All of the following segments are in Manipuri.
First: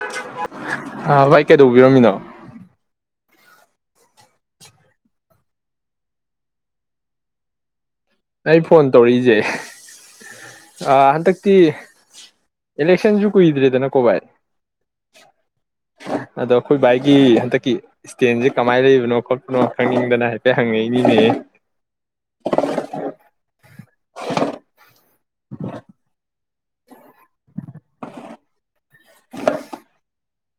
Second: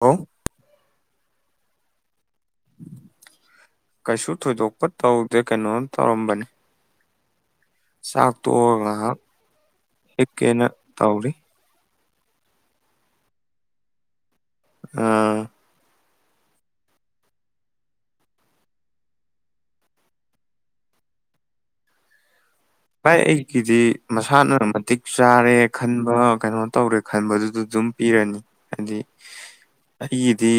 ꯑꯣ ꯑ ꯚꯥꯏ ꯀꯩꯗꯧꯕ ꯕꯤꯔꯝꯃꯤꯅꯣ ꯀꯩꯁꯨ ꯊꯣꯏꯗꯣꯛꯄ ꯇꯧꯗꯦ ꯀꯩꯅꯣꯝ ꯇꯧꯔꯝꯕꯅꯤ ꯆꯥꯛ ꯑꯩ ꯇꯣꯛꯑꯒ ꯐꯣꯟ ꯉꯥꯏꯍꯥꯛ ꯇꯧꯔꯛꯏꯁꯦ ꯍꯤꯞꯀꯦꯅ ꯇꯧꯔꯤ ꯍꯟꯗꯛꯇꯤ ꯏꯂꯦꯛꯁꯟꯁꯨꯨ ꯀꯨꯏꯗ꯭ꯔꯦꯗꯅ ꯀꯣꯕꯥꯥꯏ ꯑꯥ ꯑꯗꯣ ꯑꯈꯣꯏ ꯕꯥꯏꯀꯤ ꯍꯟꯗꯛꯀꯤ ꯏꯁꯇꯦꯟꯁꯦ ꯀꯃꯥꯏꯅ ꯂꯩꯕꯅꯣ ꯈꯣꯠꯄꯅꯣ ꯈꯪꯅꯤꯡꯗꯅ ꯍꯥꯏꯐꯦꯠ ꯍꯪꯉꯛꯏꯅꯤꯅꯦ ꯚꯥꯏ ꯑꯩꯒꯤꯗꯤ ꯃꯁꯥꯅ ꯃꯇꯤꯛ ꯆꯥꯔꯦ ꯈꯟꯕ ꯀꯩꯅꯣ ꯇꯧꯔꯦ ꯈꯟꯕꯗꯨꯗ ꯑꯗꯨꯝ ꯄꯤꯔꯅꯤ ꯍꯥꯏꯗꯤ ꯑꯩꯒꯤꯗꯤ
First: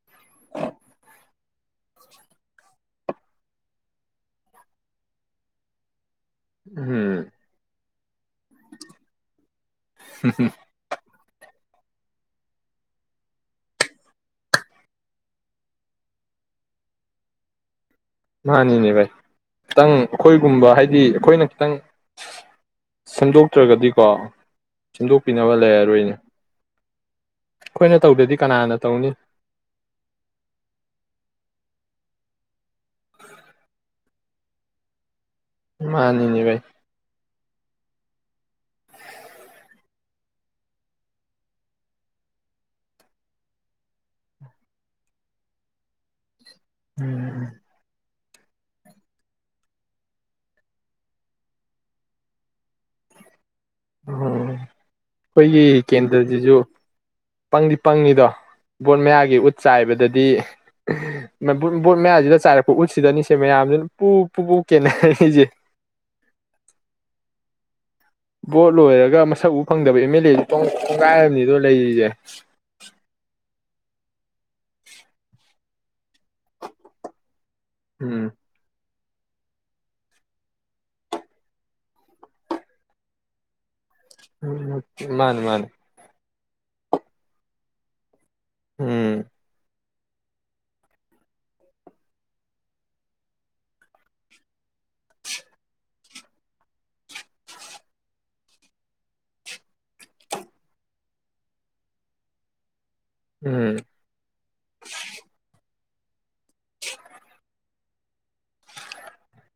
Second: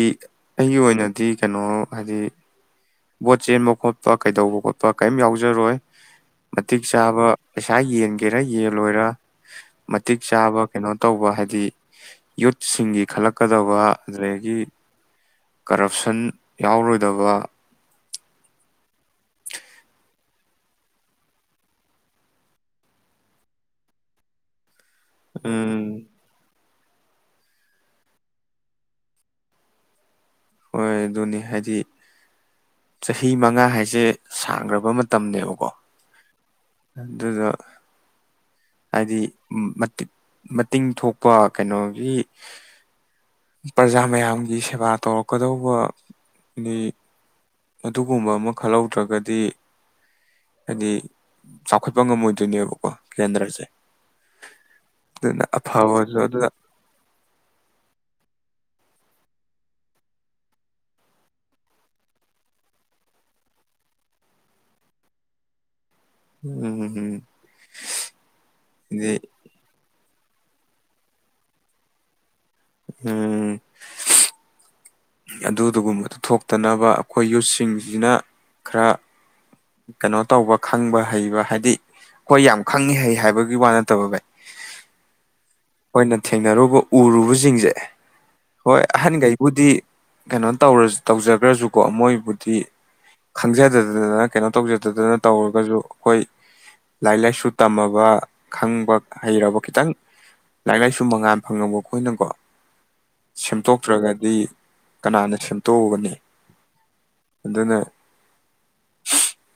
ꯑꯩꯒꯤ ꯑꯣꯏꯅꯗꯤ ꯀꯩꯅꯣ ꯍꯥꯏꯗꯤ ꯕꯣꯠ ꯆꯦꯟꯕ ꯈꯣꯠꯄ ꯀꯩꯗꯧꯕ ꯈꯣꯠꯄ ꯀꯩꯝ ꯌꯥꯎꯖꯔꯣꯏ ꯃꯇꯤꯛ ꯎꯝ ꯆꯥꯕ ꯄꯩꯁꯥ ꯌꯦꯟꯒꯦꯔꯥ ꯌꯦꯟꯂꯣꯏꯔ ꯃꯇꯤꯛ ꯆꯥꯕ ꯀꯩꯅꯣ ꯇꯧꯕ ꯍꯥꯏꯗꯤ ꯌꯨꯠꯁꯤꯡꯒꯤ ꯈꯜꯂꯛꯀꯗꯕ ꯑꯗꯨꯗꯒꯤ ꯀꯔꯞꯁꯟ ꯌꯥꯎꯔꯣꯏꯗꯕ ꯃꯥꯅꯤꯅꯦ ꯚꯥꯏ ꯈꯤꯇꯪ ꯑꯈꯣꯏꯒꯨꯝꯕ ꯍꯥꯏꯗꯤ ꯑꯈꯣꯏꯅ ꯈꯤꯇꯪ ꯈꯟꯗꯣꯛꯇ꯭ꯔꯒꯗꯤꯀꯣ ꯁꯦꯝꯗꯣꯛꯄꯤꯅꯕ ꯎꯝ ꯂꯩꯔꯔꯣꯏꯅꯦ ꯑꯈꯣꯏꯅ ꯇꯧꯗꯗꯤ ꯀꯅꯥꯅ ꯇꯧꯅꯤ ꯍꯣꯏ ꯑꯗꯨꯅꯤ ꯍꯥꯏꯗꯤ ꯆꯍꯤ ꯃꯉꯥ ꯍꯥꯏꯁꯦ ꯁꯥꯡꯒ꯭ꯔꯕ ꯇꯝꯅꯦꯕꯀꯣ ꯃꯥꯅꯤꯅꯦ ꯚꯥꯏ ꯑꯗꯨꯗ ꯍꯥꯏꯗꯤ ꯃꯇꯤꯛ ꯃꯇꯤꯡ ꯊꯣꯛꯄ ꯀꯩꯅꯣꯒꯤ ꯄ꯭ꯔꯖꯥ ꯃꯌꯥꯝꯒꯤ ꯁꯦꯕꯥ ꯇꯧꯔꯛ ꯀꯗꯧꯕ ꯑ ꯑꯗꯨꯒꯨꯝꯕ ꯑꯃ ꯈꯜꯍꯧꯗ꯭ꯔꯒꯗꯤ ꯍꯥꯏꯗꯤ ꯆꯥꯎꯈꯠꯄ ꯉꯝꯃꯣꯏꯗꯣꯏꯅꯦꯕꯀꯣ ꯀꯦꯟꯗ꯭ꯔꯁꯦ ꯎꯝ ꯑꯗꯨꯅ ꯑꯈꯣꯏꯒꯤ ꯑꯐꯕꯁꯨ ꯑꯗꯨꯅ ꯀꯦꯟꯗ꯭ꯔꯁꯤꯁꯨ ꯄꯪꯗꯤ ꯄꯪꯉꯤꯗꯣ ꯕꯣꯠ ꯃꯌꯥꯒꯤ ꯎꯠ ꯆꯥꯏꯕꯗꯗꯤ ꯕꯣꯠ ꯃꯌꯥꯁꯤꯗ ꯆꯥꯏꯔꯛꯄ ꯎꯠꯁꯤꯗꯅꯤꯁꯦ ꯃꯌꯥꯝꯁꯤꯅ ꯄꯨ ꯄꯨ ꯄꯨ ꯀꯦꯟꯅꯔꯅꯤꯁꯦ ꯎꯝ ꯎꯝ ꯚꯣꯠ ꯂꯣꯏꯔꯒ ꯃꯁꯛ ꯎ ꯐꯪꯗꯕ ꯑꯦꯝ ꯑꯦꯜ ꯑꯦ [unintelligible] ꯀꯣꯡꯒꯥꯏ ꯑꯝꯅꯤꯗꯣ ꯂꯩꯔꯤꯖꯦ ꯎꯝ ꯑꯗꯨꯗꯨꯒꯨꯝꯕꯗꯨ ꯊꯣꯛꯇꯅꯕ ꯑꯈꯣꯏ ꯌꯨꯠ ꯁꯤꯡꯖꯤꯅ ꯎꯝ ꯈꯔ ꯀꯩꯅꯣ ꯇꯧꯕ ꯈꯪꯕ ꯍꯩꯕ ꯍꯥꯏꯗꯤ ꯑꯈꯣꯏ ꯌꯥꯝ ꯈꯪꯉꯤ ꯍꯩ ꯍꯥꯏꯕꯒꯤ ꯋꯥ ꯅꯠꯇꯕ ꯚꯥꯏ ꯎꯝ ꯃꯥꯅꯦ ꯃꯥꯅꯦ ꯑꯩꯈꯣꯏꯅ ꯊꯦꯡꯅꯔꯨꯕ ꯎꯔꯨꯕꯁꯤꯡꯁꯦ ꯍꯣꯏ ꯎꯝ ꯑꯍꯟꯈꯩꯕꯨꯗꯤ ꯀꯩꯅꯣ ꯇꯧꯔ ꯇꯧꯖꯈ꯭ꯔꯁꯨꯀꯣ ꯃꯣꯏꯕꯨꯗꯤ ꯈꯪꯖꯗꯗꯗꯅ ꯀꯩꯅꯣ ꯇꯧꯖꯗꯗꯅ ꯇꯧꯔꯒꯁꯨ ꯑꯩꯈꯣꯏ ꯂꯥꯏꯔꯤꯛ ꯂꯥꯏꯁꯨ ꯇꯝꯃꯕ ꯈꯪꯕ ꯍꯩꯔꯕ ꯈꯤꯇꯪ ꯂꯥꯏꯔꯤꯛ ꯂꯥꯏꯁꯨ ꯃꯉꯥꯟ ꯐꯪꯉꯕ ꯑꯩꯈꯣꯏꯅꯀꯣ ꯎꯝ ꯁꯦꯝꯗꯣꯛꯇ꯭ꯔꯒꯗꯤ ꯀꯅꯥꯅ ꯁꯦꯝ ꯇꯣꯛꯕꯅꯤ ꯑꯗꯨꯅ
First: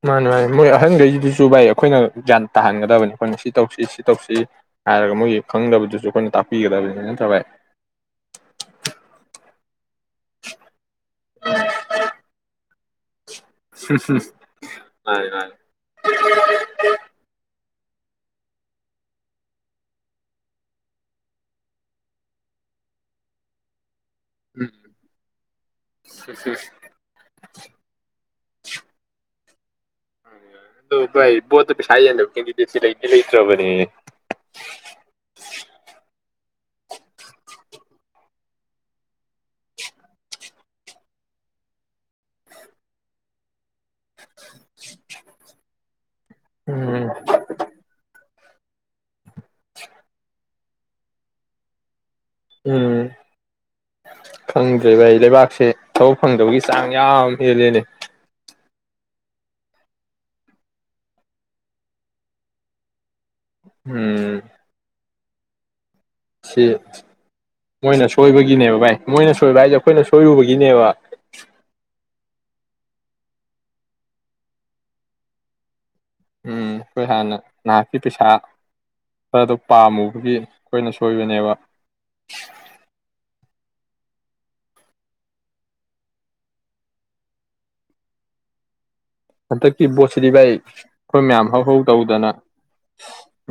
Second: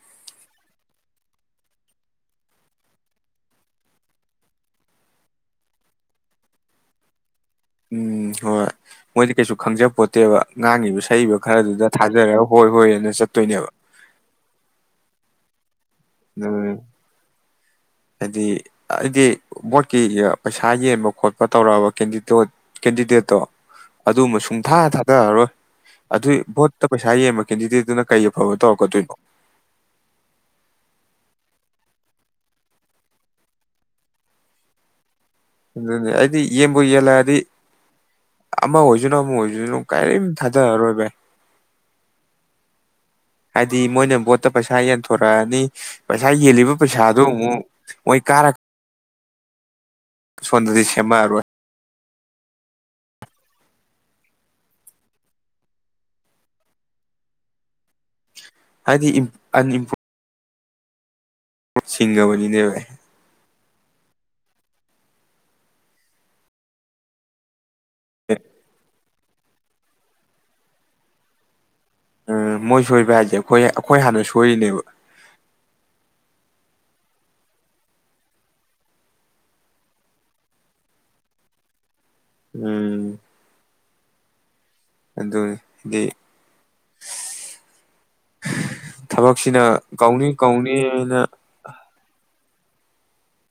ꯃꯥꯅꯤ ꯃꯥꯅꯤ ꯃꯣꯏ ꯑꯍꯟꯈꯩꯁꯤꯗꯨꯁꯨ ꯚꯥꯏ ꯑꯩꯈꯣꯏꯅ ꯒ꯭ꯌꯥꯟ ꯇꯥꯍꯟꯒꯗꯕꯅꯤ ꯑꯩꯈꯣꯏꯅ ꯁꯤ ꯇꯧꯁꯤ ꯁꯤ ꯇꯧꯁꯤ ꯍꯥꯏꯔꯒ ꯃꯣꯏꯒꯤ ꯈꯪꯗꯕꯗꯨꯁꯨ ꯑꯩꯈꯣꯏꯅ ꯇꯥꯛꯄꯤꯒꯗꯕꯅꯤ ꯅꯠꯇ꯭ꯔ ꯚꯥꯏ ꯎꯝ ꯍꯣꯏ ꯃꯣꯏꯗꯤ ꯀꯩꯁꯨ ꯈꯪꯖꯕ ꯄꯣꯠ ꯅꯠꯇꯦꯕ ꯉꯥꯡꯉꯤꯕ ꯁꯛꯏꯕ ꯈꯔꯗꯨꯗ ꯊꯥꯖꯔꯛ ꯍꯣꯏ ꯍꯣꯏ ꯑꯗꯨꯅ ꯆꯠꯦ ꯍꯝ ꯍ ꯑꯝ ꯍꯥꯏꯗꯤ ꯑꯩꯗꯤ ꯚꯣꯠꯀꯤ ꯄꯩꯁꯥ ꯌꯦꯟꯕ ꯈꯣꯠꯄ ꯇꯧꯔꯛꯑꯕ ꯀꯦꯟꯗꯤꯗꯠ ꯀꯦꯟꯗꯤꯗꯦꯠꯇꯣ ꯑꯗꯨꯃ ꯎꯝ ꯁꯨꯡꯊꯥ ꯊꯥꯗꯔꯔꯣꯏ ꯑꯗꯨꯏ ꯚꯣꯠꯇ ꯄꯩꯁꯥ ꯌꯦꯡꯕ ꯀꯦꯟꯗꯤꯗꯦꯠꯇꯨꯅ ꯀꯩ ꯑꯐꯕ ꯇꯧꯔꯛꯀꯗꯣꯏꯅꯣ ꯗ ꯕ ꯄꯁꯥꯏꯣ ꯀꯗꯤꯁꯤ ꯂꯩ ꯂꯩ ꯆ꯭ꯔꯕꯅꯤ ꯑꯗꯨ ꯑꯩꯗꯤ ꯌꯦꯡꯕꯨ ꯌꯦꯜꯂꯛꯑꯗꯤ ꯑꯃ ꯑꯣꯏꯖꯣꯏꯅꯣ ꯃꯣꯏꯅ ꯀꯥꯏ ꯊ ꯔꯣꯏꯕ ꯍꯥꯏꯗꯤ ꯃꯣꯏꯅ ꯕꯣꯠꯇ ꯄꯩꯁꯥ ꯌꯦꯟꯊꯣꯔꯛꯑꯅꯤ ꯄꯩꯁꯥ ꯌꯦꯜꯂꯤꯕ ꯎꯝ ꯄꯩꯁꯥꯗꯨ ꯑꯃꯨꯛ ꯃꯣꯏ ꯀꯥ [unintelligible] ꯁꯣꯝꯗꯗꯤ ꯁꯦꯝꯃꯛꯑꯔꯣꯏ ꯎꯝ ꯈꯪꯗ꯭ꯔꯦ ꯚꯥꯏ ꯂꯩꯕꯥꯛꯁꯦ ꯊꯕꯛ ꯐꯪꯗꯕꯒꯤ ꯆꯥꯡ ꯌꯥꯝ ꯍꯦꯜꯂꯦꯜꯂꯤ ꯍꯥꯏꯗꯤ ꯑꯏꯝꯄ ꯁꯤꯁꯤꯡꯒꯥꯕꯂꯤꯗ ꯔ ꯎꯝ ꯁꯤ ꯃꯣꯏꯅ ꯁꯣꯏꯕꯒꯤꯅꯦꯕ ꯚꯥꯏ ꯃꯣꯏꯅ ꯁꯣꯏꯕ ꯍꯥꯏꯁꯦ ꯑꯩꯈꯣꯏꯅ ꯁꯣꯏꯔꯨꯕꯒꯤꯅꯦꯕ ꯎꯝ ꯃꯣꯏ ꯁꯣꯏꯕ ꯍꯥꯏꯁꯦ ꯑꯩꯈꯣꯏ ꯑꯩꯈꯣꯏ ꯍꯥꯟꯅ ꯁꯣꯏꯔꯤꯅꯦꯕ ꯎꯝ ꯑꯩꯈꯣꯏ ꯍꯥꯟꯅ ꯅꯍꯥꯛꯀꯤ ꯄꯩꯁꯥ ꯈꯔꯗꯣ ꯄꯥꯝꯃꯨꯕꯒꯤ ꯑꯩꯈꯣꯏꯅ ꯁꯣꯏꯕꯅꯦꯕ ꯎꯝ ꯑꯗꯨ ꯍꯥꯏꯗꯤ ꯊꯕꯛꯁꯤꯅ ꯍꯟꯗꯛꯀꯤ ꯀꯧꯅꯤ ꯕꯣꯠꯁꯤꯗꯤ ꯚꯥꯏ ꯑꯩꯈꯣꯏ ꯀꯧꯅꯤꯅ ꯃꯌꯥꯝ ꯍꯧ ꯍꯧ ꯇꯧꯗꯅ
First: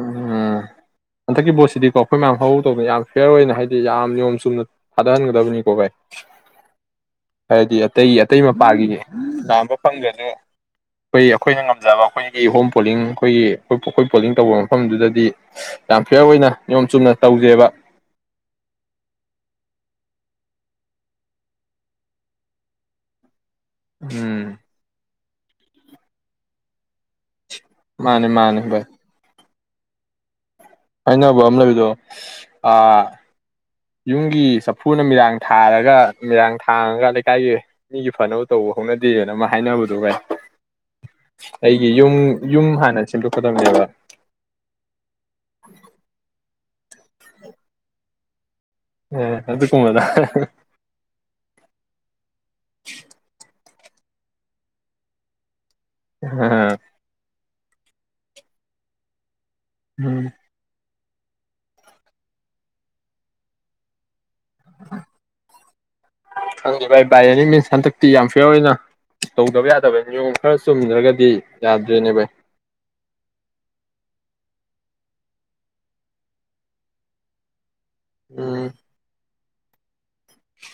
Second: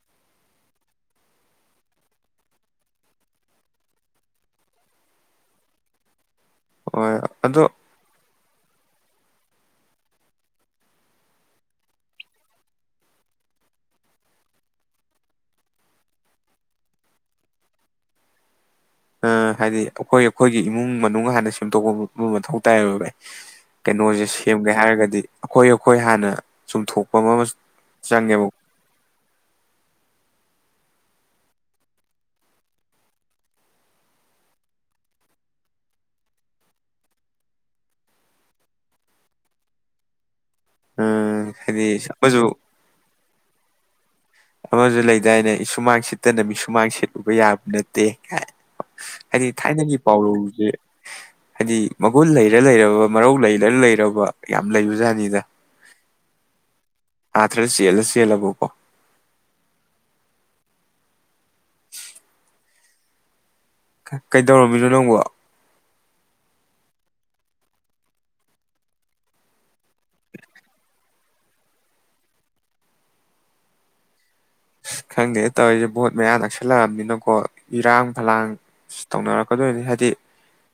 ꯎꯝ ꯍꯟꯗꯛꯀꯤ ꯄꯣꯠꯁꯤꯗꯤꯀꯣ ꯑꯩꯈꯣꯏ ꯃꯌꯥꯝ ꯍꯧꯍꯗꯧꯕꯗꯅ ꯌꯥꯝ ꯐꯤꯌꯔ ꯑꯣꯏꯅ ꯍꯥꯏꯗꯤ ꯌꯥꯝ ꯅꯤꯌꯣꯝ ꯆꯨꯝꯅ ꯊꯥꯗꯍꯟꯒꯗꯕꯅꯤꯀꯣ ꯚꯥꯏ ꯍꯣꯏ ꯑꯗꯣ ꯍꯥꯏꯗꯤ ꯑꯇꯩ ꯑꯇꯩ ꯃꯄꯥꯒꯤ ꯂꯥꯝꯕ ꯐꯪꯗꯗ ꯑꯩꯈꯣꯏ ꯑꯩꯈꯣꯏꯅ ꯉꯝꯖꯕ ꯑꯩꯈꯣꯏꯒꯤ ꯍꯣꯝ ꯄꯣꯂꯤꯡ ꯑꯩꯈꯣꯏꯒꯤ ꯑꯩꯈꯣꯏ ꯑꯩꯈꯣꯏ ꯄꯣꯂꯤꯡ ꯇꯧꯕ ꯃꯐꯝꯗꯨꯗꯗꯤ ꯌꯥꯝ ꯐꯤꯌꯔ ꯑꯣꯏꯅ ꯅꯤꯌꯣꯝ ꯆꯨꯝꯅ ꯇꯧꯖꯩꯕ ꯑ ꯍꯥꯏꯗꯤ ꯑꯩꯈꯣꯏ ꯑꯩꯈꯣꯏꯒꯤ ꯏꯃꯨꯡ ꯃꯅꯨꯡ ꯍꯥꯟꯅ ꯁꯦꯝꯗꯣꯛꯄꯕꯨ ꯃꯊꯧ ꯇꯥꯏꯌꯦꯕ ꯚꯥꯏ ꯀꯩꯅꯣꯁꯦ ꯎꯝ ꯁꯦꯝꯒꯦ ꯍꯥꯏꯔꯒꯗꯤ ꯑꯈꯣꯏ ꯑꯈꯣꯏ ꯍꯥꯟꯅ ꯆꯨꯝꯊꯣꯛꯄꯃ ꯃꯥꯅꯦ ꯃꯥꯅꯦ ꯚꯥꯏ ꯍꯥꯏꯅꯕ ꯑꯃ ꯂꯩꯕꯗꯣ ꯑ ꯌꯨꯝꯒꯤ ꯆꯐꯨꯅ ꯃꯤꯔꯥꯡ ꯊꯥꯔꯒ ꯃꯤꯔꯥꯡ ꯊꯥꯡꯉꯒ ꯂꯩꯀꯥꯏꯒꯤ ꯃꯤꯒꯤ ꯐꯅꯕ ꯇꯧꯕ ꯍꯧꯅꯗꯦꯅ ꯑꯃ ꯍꯥꯏꯅꯕꯗꯣ ꯚꯥꯏ ꯎꯝ ꯍꯥꯏꯗꯤ ꯑꯩꯒꯤ ꯌꯨꯝ ꯑꯃꯁꯨ ꯌꯨꯝ ꯍꯥꯟꯅ ꯁꯦꯝꯗꯣꯛ ꯀꯗꯝꯅꯦꯕ ꯑꯃꯁꯨ ꯂꯩꯗꯥꯏꯅꯦ ꯏꯁꯨꯃꯥꯡ ꯁꯤꯠꯇꯅ ꯃꯤ ꯁꯨꯃꯥꯡ ꯁꯤꯠꯂꯨꯕ ꯌꯥꯕ ꯅꯠꯇꯦ ꯀꯥꯏ ꯍꯥꯏꯗꯤ ꯊꯥꯏꯅꯒꯤ ꯑꯗꯨꯒꯨꯝꯕꯗ ꯄꯥꯎꯔꯧꯁꯦ ꯍꯥꯏꯗꯤ ꯃꯒꯨꯟ ꯂꯩꯔ ꯂꯩꯔꯕ ꯃꯔꯧ ꯂꯩꯔ ꯔ ꯂꯩꯔꯕ ꯌꯥꯝ ꯂꯩꯕ ꯖꯥꯠꯅꯤꯗ ꯑ ꯑꯥꯊ꯭ꯔ ꯆꯦꯜꯂ ꯆꯦꯜꯂꯕꯀꯣ ꯎꯝ ꯀꯩꯗꯧꯔꯝꯃꯤꯅꯣ ꯅꯪꯕꯣ ꯈꯪꯗꯦ ꯚꯥꯏ ꯕꯥꯏ ꯑꯦꯅꯤ ꯃꯤꯟꯁ ꯍꯟꯗꯛꯇꯤ ꯌꯥꯝ ꯐꯤꯌꯔ ꯑꯣꯏꯅ ꯇꯧꯗꯕ ꯌꯥꯗꯕ ꯅꯤꯌꯣꯝ ꯈꯔ ꯆꯨꯝꯗ꯭ꯔꯒꯗꯤ ꯌꯥꯗ꯭ꯔꯦꯅꯦ ꯚꯥꯏ ꯑꯁ ꯈꯪꯗꯦ ꯇꯧꯔꯤꯁꯦ ꯚꯣꯠ ꯃꯌꯥ ꯅꯛꯁꯜꯂꯛꯑꯕꯅꯤꯅꯀꯣ ꯏꯔꯥꯡ ꯐꯂꯥꯡ ꯎꯝ ꯇꯧꯅꯔꯛ ꯀꯗꯣꯏꯅꯤ ꯍꯥꯏꯗꯤ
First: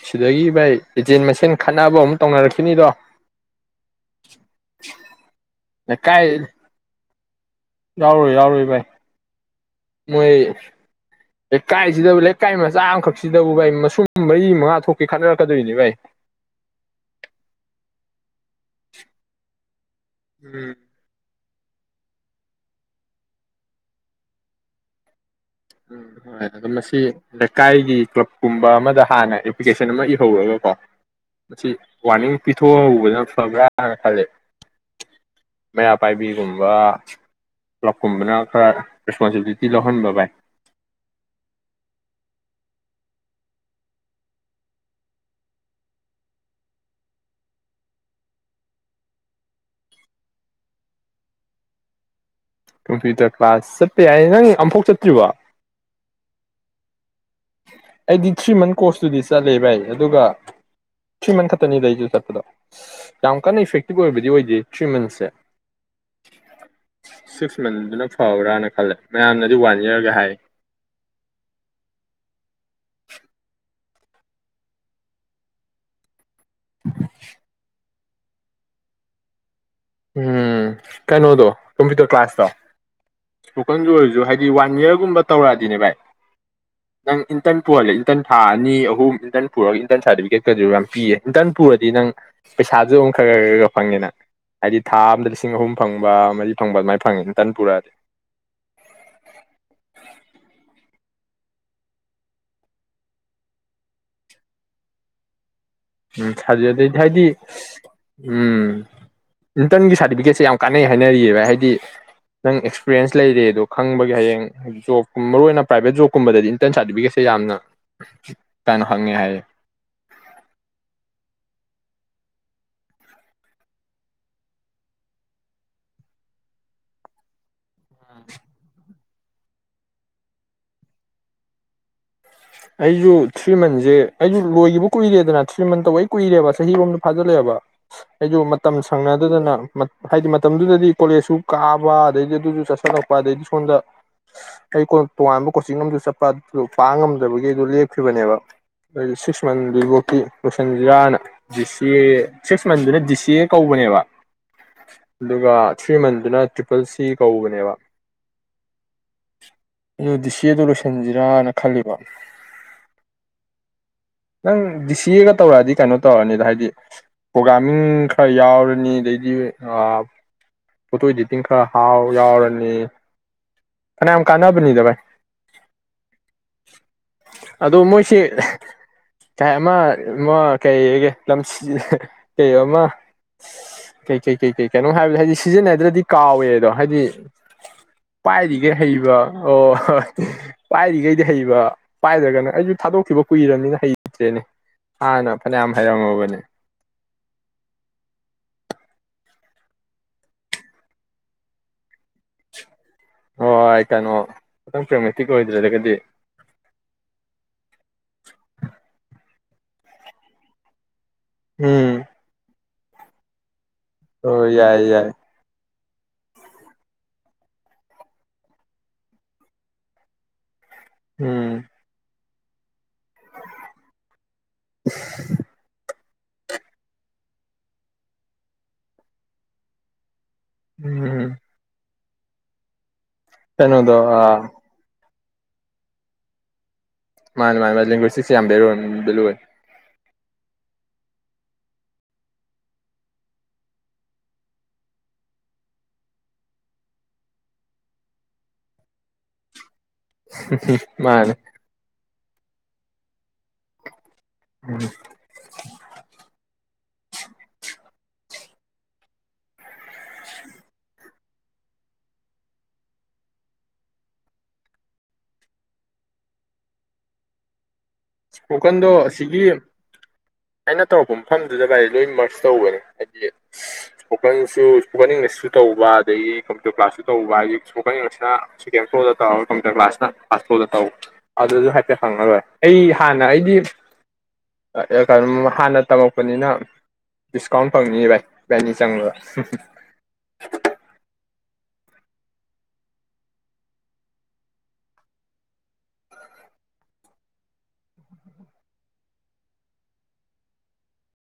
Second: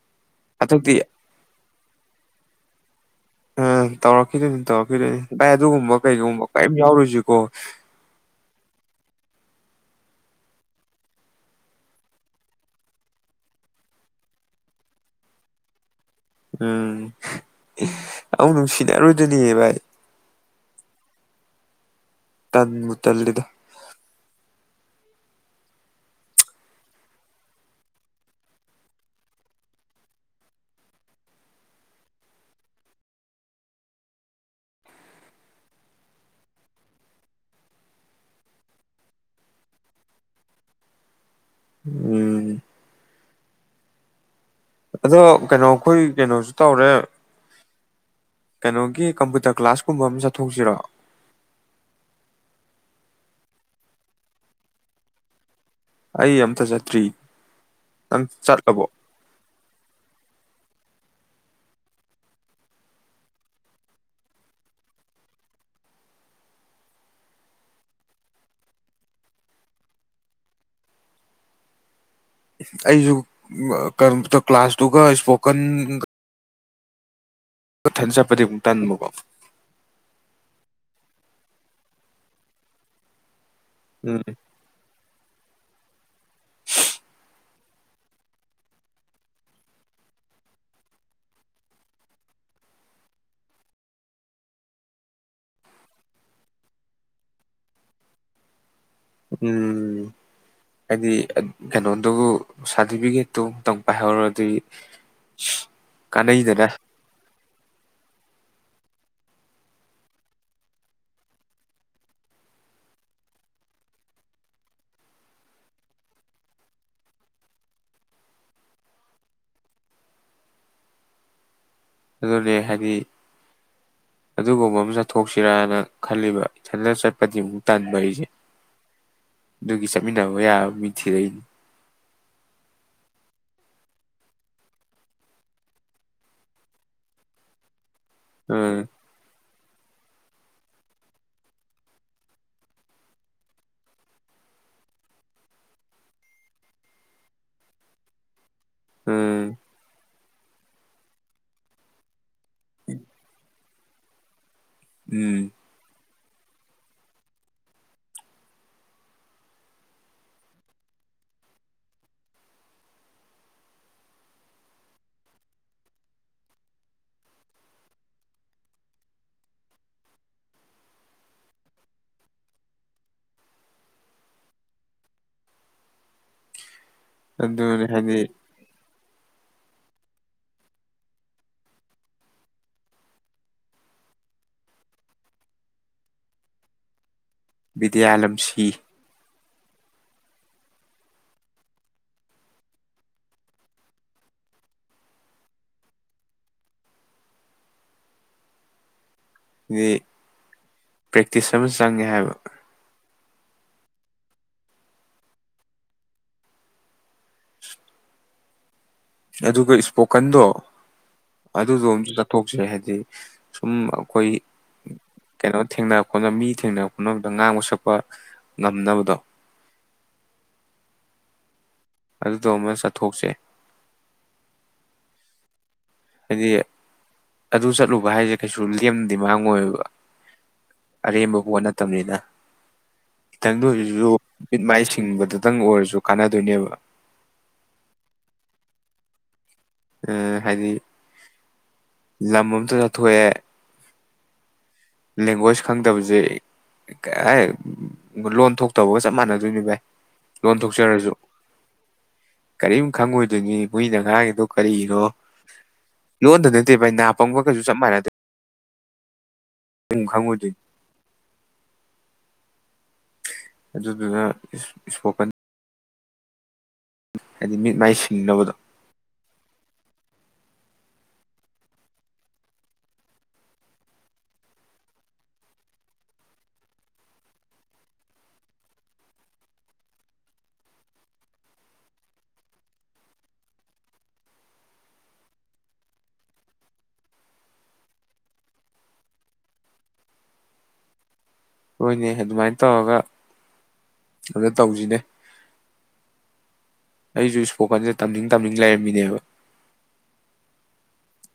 ꯁꯤꯗꯒꯤ ꯚꯥꯏ ꯍꯟꯗꯛꯇꯤ ꯑꯦꯖꯦꯟ ꯃꯁꯦꯟ ꯈꯠꯅꯕ ꯑꯃꯨꯛ ꯇꯧꯅꯔꯛꯈꯤꯅꯤꯗꯣ ꯎꯝ ꯇꯧꯔꯛꯈꯤꯗꯣꯏꯅꯤ ꯇꯧꯔꯛꯈꯤꯗꯣꯏꯅꯤ ꯚꯥꯏ ꯑꯗꯨꯒꯨꯝꯕ ꯂꯩꯀꯥꯏ ꯀꯩꯒꯨꯝꯕ ꯀꯔꯤꯝ ꯌꯥꯎꯔꯣꯏꯁꯤ ꯀꯣ ꯌꯥꯎꯔꯣꯏ ꯌꯥꯎꯔꯣꯏ ꯚꯥꯏ ꯃꯣꯏ ꯂꯩꯀꯥꯏꯁꯤꯗꯕꯨ ꯂꯩꯀꯥꯏ ꯃꯆꯥ ꯑꯃꯈꯛꯁꯤꯗꯕꯨ ꯚꯥꯏ ꯃꯁꯨꯝ ꯃꯔꯤ ꯃꯉꯥ ꯊꯣꯛꯀꯦ ꯈꯠꯅꯔꯛꯀꯗꯣꯏꯅꯤ ꯚꯥꯏ ꯎꯝ ꯑꯃꯨꯛ ꯅꯨꯡꯁꯤꯅꯔꯣꯏꯗꯣꯏꯅꯤꯅꯦ ꯚꯥꯏ ꯎꯝ ꯇꯟꯕꯨ ꯇꯜꯂꯦꯗ ꯑꯗꯣ ꯃꯁꯤ ꯂꯩꯀꯥꯏꯒꯤ ꯀ꯭ꯂꯕꯀꯨꯝꯕ ꯑꯃꯗ ꯍꯥꯟꯅ ꯑꯦꯄ꯭ꯂꯤꯀꯦꯁꯟ ꯑꯃ ꯏꯍꯧꯔꯒꯀꯣ ꯃꯁꯤ ꯋꯥꯔꯅꯤꯡ ꯄꯤꯊꯣꯛꯍꯧꯕꯅ ꯐꯕ꯭ꯔꯥꯅ ꯈꯜꯂ ꯃꯩꯔꯥ ꯄꯥꯏꯕꯤꯒꯨꯝꯕ ꯀ꯭ꯂꯕꯀꯨꯝꯕꯅ ꯈꯔ ꯔꯦꯁꯄꯣꯟꯁꯤꯕꯤꯂꯤꯇꯤ ꯂꯧꯍꯟꯕ ꯚꯥꯏ ꯎꯝ ꯑꯗꯣ ꯀꯩꯅꯣ ꯑꯈꯣꯏ ꯀꯩꯅꯣꯁꯨ ꯇꯧꯔꯦ ꯀꯩꯅꯣꯒꯤ ꯀꯝꯄꯨꯇꯔ ꯀ꯭ꯂꯥꯁ ꯀꯨꯝꯕ ꯑꯃ ꯆꯠꯊꯣꯛꯁꯤꯔꯣ ꯀꯝꯄ꯭ꯌꯨꯇꯔ ꯀ꯭ꯂꯥꯁ ꯆꯠꯄ ꯌꯥꯏ ꯅꯪ ꯑꯝꯐꯥꯎ ꯆꯠꯇ꯭ꯔꯤꯕ ꯑꯩ ꯑꯝꯇ ꯆꯇ꯭ꯔꯤ ꯑꯩꯗꯤ ꯊ꯭ꯔꯤ ꯃꯟ ꯀꯣꯔꯁꯇꯨꯗꯤ ꯆꯠꯂꯦ ꯚꯥꯏ ꯑꯗꯨꯒ ꯊ꯭ꯔꯤ ꯃꯟ ꯈꯛꯇꯅꯤ ꯑꯩꯁꯨ ꯆꯠꯄꯗꯣ ꯌꯥꯝ ꯀꯟꯅ ꯏꯐꯦꯛꯇꯤꯞ ꯑꯣꯏꯕꯗꯤ ꯑꯣꯏꯗꯦ ꯊ꯭ꯔꯤ ꯃꯟꯁꯁꯦ ꯁꯤꯛꯁ ꯃꯟꯗꯨꯅ ꯐꯕ꯭ꯔꯥꯅ ꯈꯜꯂꯦ ꯃꯌꯥꯝꯅꯗꯤ ꯋꯥꯟ ꯏꯔꯒ ꯍꯥꯏ ꯑꯩꯁꯨ ꯀꯝꯄ꯭ꯌꯨꯇꯔ ꯀ꯭ꯂꯥꯁꯇꯨꯒ ꯏꯁꯄꯣꯀꯟ [unintelligible] ꯊꯟ ꯆꯠꯄꯗꯤ ꯑꯃꯨꯛ ꯇꯟꯕꯀꯣ ꯎꯝ ꯀꯩꯅꯣꯗꯣ ꯀꯝꯄ꯭ꯌꯨꯇꯔ ꯀ꯭ꯂꯥꯁꯇꯣ ꯇꯣꯀꯟꯗ ꯑꯣꯏꯔꯁꯨ ꯎꯝ ꯍꯥꯏꯗꯤ ꯋꯥꯟ ꯌꯤꯌꯥꯔꯒꯨꯝꯕ ꯇꯧꯔꯛꯑꯗꯤ ꯑꯗꯨꯅꯦ ꯚꯥꯏ ꯅꯪ ꯏꯟꯇꯔꯟ ꯄꯨꯍꯜꯂꯦ ꯏꯟꯇꯔꯟ ꯊꯥ ꯑꯅꯤ ꯑꯍꯨꯝ ꯏꯟꯇꯔꯟ ꯄꯨꯔꯒ ꯏꯟꯇꯔꯟ ꯁꯥꯔꯇꯤꯐꯤꯀꯦꯠꯀꯁꯨ ꯌꯥꯝ ꯄꯤꯌꯦ ꯏꯟꯇꯔꯟ ꯄꯨꯔꯗꯤ ꯅꯪ ꯄꯩꯁꯥꯁꯨ ꯑꯃꯨꯛ ꯈꯔ ꯈꯔ ꯈꯒ ꯐꯪꯉꯤꯅ ꯍꯥꯏꯗꯤ ꯊꯥ ꯑꯝꯗ ꯂꯤꯁꯤꯡ ꯑꯍꯨꯝ ꯐꯪꯕ ꯃꯔꯤ ꯐꯪꯕ ꯑꯗꯨꯃꯥꯏꯅ ꯐꯪꯉꯤ ꯏꯟꯇꯟ ꯄꯨꯔꯛꯑꯗꯤ ꯎꯝ ꯍꯥꯏꯗꯤ ꯀꯩꯅꯣꯗꯨꯕꯨ ꯁꯥꯔꯇꯤꯐꯤꯀꯦꯠꯇꯨꯇꯪ ꯄꯥꯏꯍꯧꯔꯗꯤ ꯎꯝ ꯀꯥꯟꯅꯩꯗꯅ ꯊꯖꯗ ꯊ ꯍꯥꯏꯗꯤ ꯎꯝ ꯏꯟꯇꯔꯟꯒꯤ ꯁꯥꯔꯇꯤꯐꯤꯀꯦꯠꯁꯦ ꯌꯥꯝ ꯀꯥꯟꯅꯩ ꯍꯥꯏꯅꯔꯤꯑꯕ ꯍꯥꯏꯗꯤ ꯅꯪ ꯑꯦꯛꯁꯄꯤꯔꯤꯌꯦꯦꯟꯁ ꯂꯩꯔꯦ ꯑꯗꯣ ꯈꯪꯕꯒꯤ ꯍꯌꯦꯡ ꯖꯣꯕꯀꯨꯝ ꯃꯔꯨꯑꯣ ꯑꯣꯏꯅ ꯄ꯭ꯔꯥꯏꯚꯦꯠ ꯖꯣꯕꯀꯨꯝꯕꯗꯗꯤ ꯏꯟꯇꯔꯟ ꯁꯥꯔꯇꯤꯐꯤꯀꯦꯠꯁꯦ ꯌꯥꯝꯅ ꯀꯥꯏꯅꯣ ꯍꯪꯉꯦ ꯍꯥꯏꯌꯦ ꯑꯗꯨꯅꯦ ꯍꯥꯏꯗꯤ ꯑꯗꯨꯒꯨꯝꯕ ꯑꯃ ꯆꯠꯊꯣꯛꯁꯤꯔꯥꯅ ꯈꯜꯂꯤꯕ ꯏꯊꯟꯗ ꯆꯠꯄꯗꯤ ꯑꯃꯨꯛ ꯇꯗꯕꯩꯦ ꯑꯗꯨꯒꯤ ꯆꯠꯃꯤꯟꯅꯕ ꯌꯥꯕ ꯃꯤ ꯊꯤꯔꯛꯏꯅꯤ ꯑꯩꯁꯨ ꯊ꯭ꯔꯤ ꯃꯟꯁꯦ ꯑꯩꯁꯨ ꯂꯣꯏꯈꯤꯕ ꯀꯨꯏꯔꯦꯗꯅ ꯊ꯭ꯔꯤ ꯃꯟ ꯇꯧꯕꯩ ꯀꯨꯏꯔꯦꯕ ꯆꯍꯤꯔꯣꯝꯗ ꯐꯥꯖꯤꯜꯂꯛꯑꯦꯕ ꯑꯩꯁꯨ ꯃꯇꯝ ꯎꯝ ꯁꯪꯅꯗꯗꯅ ꯃꯠ ꯍꯥꯏꯗꯤ ꯃꯇꯝꯗꯨꯗꯗꯤ ꯀꯣꯂꯦꯖꯁꯨ ꯀꯥꯕ ꯑꯗꯩꯗꯤ ꯑꯗꯨꯁꯨ ꯆꯠꯁꯜꯂꯛꯄ ꯑꯗꯩꯗꯤ ꯁꯣꯝꯗ ꯑꯩ ꯀꯣ ꯇꯣꯉꯥꯟꯕ ꯀꯣꯆꯤꯡ ꯑꯃꯨ ꯆꯠꯄ ꯑꯗꯨ ꯄꯥꯉꯝ ꯕꯒꯤꯗꯨ ꯂꯦꯞꯈꯤꯕꯅꯦꯕ ꯂꯩ ꯎꯝ ꯁꯁꯃꯟꯗꯤꯕꯣꯀꯤ ꯂꯣꯏꯁꯟꯖꯔꯅ ꯖꯤꯆ ꯁꯤꯛꯁ ꯃꯟꯗꯨꯅ ꯗꯤ ꯁꯤ ꯑꯦ ꯀꯧꯕꯅꯦꯕ ꯎꯝ ꯑꯗꯨꯒ ꯊ꯭ꯔꯤ ꯃꯟ ꯗꯅ ꯇ꯭ꯔꯤꯄꯜ ꯁꯤ ꯀꯧꯕꯅꯦꯕ ꯑꯗꯨ ꯗꯤ ꯁꯤ ꯑꯦꯗꯣ ꯂꯣꯏꯁꯟꯁꯤꯔꯅ ꯈꯜꯂꯤꯕ ꯅꯪ ꯗꯤ ꯁꯤ ꯑꯦꯒ ꯇꯧꯔꯛꯑꯗꯤ ꯀꯩꯅꯣ ꯇꯧꯔꯅꯤꯗ ꯍꯥꯏꯗꯤ ꯄ꯭ꯔꯣꯒꯥ꯭ꯔꯥꯃꯤꯡ ꯈꯔ ꯌꯥꯎꯔꯅꯤ ꯑꯗꯩꯗꯤ ꯐꯣꯇꯣ ꯏꯗꯤꯇꯤꯡ ꯈꯔ ꯍꯥꯎ ꯌꯥꯎꯔꯅꯤ ꯑ ꯑꯝ ꯀꯥꯟꯅ ꯅꯤꯗꯕꯥ ꯑꯗꯨ ꯑꯗꯨꯅꯦ ꯍꯥꯏꯗꯤ ꯃꯣꯏꯁꯤ ꯀꯥꯏ ꯑꯃ ꯑꯃ ꯀꯩ ꯂꯝ ꯀꯩꯣ ꯑꯃ ꯀꯩꯀꯩ ꯀꯩ ꯀꯩ ꯀꯩꯅꯣ ꯍꯥꯏꯕꯗ ꯍꯥꯏꯗꯤ ꯁꯤꯖꯤꯟꯅꯗ꯭ꯔꯗꯤ ꯀꯥꯎꯏꯦꯗꯣ ꯍꯥꯏꯗꯤ ꯕꯤꯗꯌꯥ ꯂꯝꯝꯁꯤ ꯒꯦꯍꯩꯕ ꯑꯣ ꯍꯣꯏ ꯄꯥꯏꯔꯤꯈꯩꯗꯤ ꯍꯩꯕ ꯄꯥꯏꯗ꯭ꯔꯒꯅ ꯑꯩꯁꯨ ꯊꯥꯗꯣꯛꯈꯤꯕ ꯀꯨꯏꯔꯕꯅꯤꯅ ꯍꯩꯇ꯭ꯔꯦꯅꯦ ꯍꯥꯟꯅ ꯐꯅꯌꯥꯝ ꯍꯩꯔꯝꯃꯕꯅꯦ ꯗꯤ ꯄ꯭ꯔꯦꯛꯇꯤꯁ ꯑꯃ ꯆꯪꯉꯦ ꯍꯥꯏꯕ ꯍꯣꯏ ꯀꯩꯅꯣ ꯈꯤꯇꯪ ꯄ꯭ꯔꯦꯝꯃꯦꯛꯇꯤꯛ ꯑꯣꯏꯗ꯭ꯔꯒꯗꯤ ꯑꯗꯨꯒ ꯏꯁꯄꯣꯀꯟꯗꯣ ꯑꯗꯨꯗꯣ ꯎꯝ ꯑꯝꯁꯨ ꯆꯠꯊꯣꯛꯁꯦ ꯍꯦ ꯗꯤ ꯁꯨꯝ ꯑꯩꯈꯣꯏ ꯍꯣꯏ ꯌꯥꯏ ꯌꯥꯏ ꯀꯩꯅꯣ ꯊꯦꯡꯅ ꯈꯣꯠꯅ ꯃꯤ ꯊꯦꯡꯅꯕ ꯈꯣꯠꯅꯕꯗ ꯉꯥꯡꯕ ꯁꯛꯄ ꯉꯝꯅꯕꯗꯣ ꯎꯝ ꯑꯗꯨꯖꯣ ꯑꯃꯥ ꯆꯠ ꯊꯣꯛꯁꯦ ꯍꯥꯏꯗꯤ ꯑꯗꯨ ꯆꯠꯂꯨꯕ ꯍꯥꯏꯁꯦ ꯀꯩꯁꯨ ꯂꯦꯝꯅꯗꯤ ꯃꯥꯡꯉꯣꯏꯕ ꯎꯝ ꯑꯔꯦꯝꯕ ꯄꯣꯠ ꯅꯠꯇꯕꯅꯤꯅ ꯪꯈꯤꯇꯪꯗ ꯀꯩꯅꯣꯗꯣ ꯑꯣꯏꯁꯨ ꯑꯥ ꯃꯤꯠ ꯃꯥꯏ ꯁꯤ ꯍꯤꯡꯕꯗꯇꯪ ꯑꯣꯏꯔꯁꯨ ꯀꯥꯟꯅꯗꯣꯏꯅꯦꯕ ꯃꯥꯅꯦ ꯃꯥꯅꯦ ꯃꯥ ꯂꯦꯡꯒꯨꯏꯁꯇꯤꯛ ꯌꯥꯝ ꯕꯦꯂꯨꯅꯤ ꯕꯦꯂꯨꯅꯤ ꯑꯝ ꯍꯥꯏꯗꯤ ꯂꯝ ꯑꯝꯇ ꯆꯊꯣꯛꯑꯦ ꯂꯦꯡꯒ꯭ꯋꯦꯁ ꯈꯪꯗꯕꯁꯦ ꯂꯣꯟ ꯊꯣꯛꯇꯕꯒ ꯆꯞ ꯃꯥꯟꯅꯗꯣꯏꯅꯤ ꯚꯥꯏ ꯂꯣꯟ ꯊꯣꯛꯆꯔꯁꯨ ꯃꯥꯅꯦ ꯀꯔꯤꯝ ꯈꯪꯉꯣꯏꯗꯣꯏꯅꯤ ꯃꯣꯏꯅ ꯉꯥꯡ ꯀꯔꯤꯅꯣ [unintelligible] ꯑꯦ ꯚꯩ ꯅꯥꯄꯪꯕꯒꯁꯨ ꯆꯞ ꯃꯥꯟꯅꯗꯦ ꯄꯨꯡ ꯈꯪꯉꯣꯏꯗꯣꯏꯅꯤ ꯑꯗꯨꯗꯨꯅ ꯏꯁꯄꯣꯀꯟ ꯍꯥꯏꯗꯤ ꯃꯤꯠ ꯃꯥꯏ ꯁꯤꯡꯅꯕꯗꯣ ꯁ꯭ꯄꯣꯀꯟꯗꯣ ꯑꯁꯤꯒꯤ ꯑꯩꯅ ꯇꯧꯔꯛꯄ ꯃꯐꯝꯗꯨꯗ ꯚꯥꯏ ꯂꯣꯏ ꯃꯔꯁ ꯇꯧꯕꯅꯦ ꯍꯥꯏꯗꯤ ꯏꯁꯄꯣꯀꯟꯁꯨ ꯏꯁꯄꯣꯀꯟ ꯏꯪꯂꯤꯁꯁꯨ ꯇꯧꯕ ꯑꯗꯒꯤ ꯀꯝꯄ꯭ꯌꯨꯇꯔ ꯀ꯭ꯂꯥꯁꯁꯨ ꯇꯧꯕ ꯍꯥꯏꯗꯤ ꯏꯁꯄꯣꯀꯟ ꯏꯪꯂꯤꯁꯅ ꯁꯦꯀꯦꯟ ꯐ꯭ꯂꯣꯔꯗ ꯇꯧꯔ ꯀꯝꯄ꯭ꯌꯨꯇꯔ ꯀ꯭ꯂꯥꯁꯅ ꯐꯥꯔꯁ ꯐ꯭ꯂꯣꯔꯗ ꯇꯧꯕ ꯑꯗꯨꯗ ꯍꯥꯏꯐꯦꯠ ꯍꯪꯉꯒ ꯑꯩ ꯍꯥꯟꯅ ꯑꯩꯗꯤ ꯀꯩꯅꯣ ꯍꯥꯟꯅ ꯇꯝꯃꯛꯄꯅꯤꯅ ꯗꯤꯁꯀꯥꯎꯟ ꯐꯪꯅꯤ ꯚꯥꯏ ꯏꯕꯥꯅꯤ ꯆꯪꯕꯗ ꯍꯣꯏꯅꯦ ꯑꯗꯨꯃꯥꯏꯅ ꯇꯧꯔꯒ ꯑꯗ ꯇꯧꯁꯤꯅꯦ ꯑꯩꯁꯨ ꯏꯁꯄꯣꯀꯟꯁꯦ ꯇꯝꯅꯤꯡ ꯇꯝꯅꯤꯡ ꯂꯩꯔꯝꯃꯤꯅꯦꯕ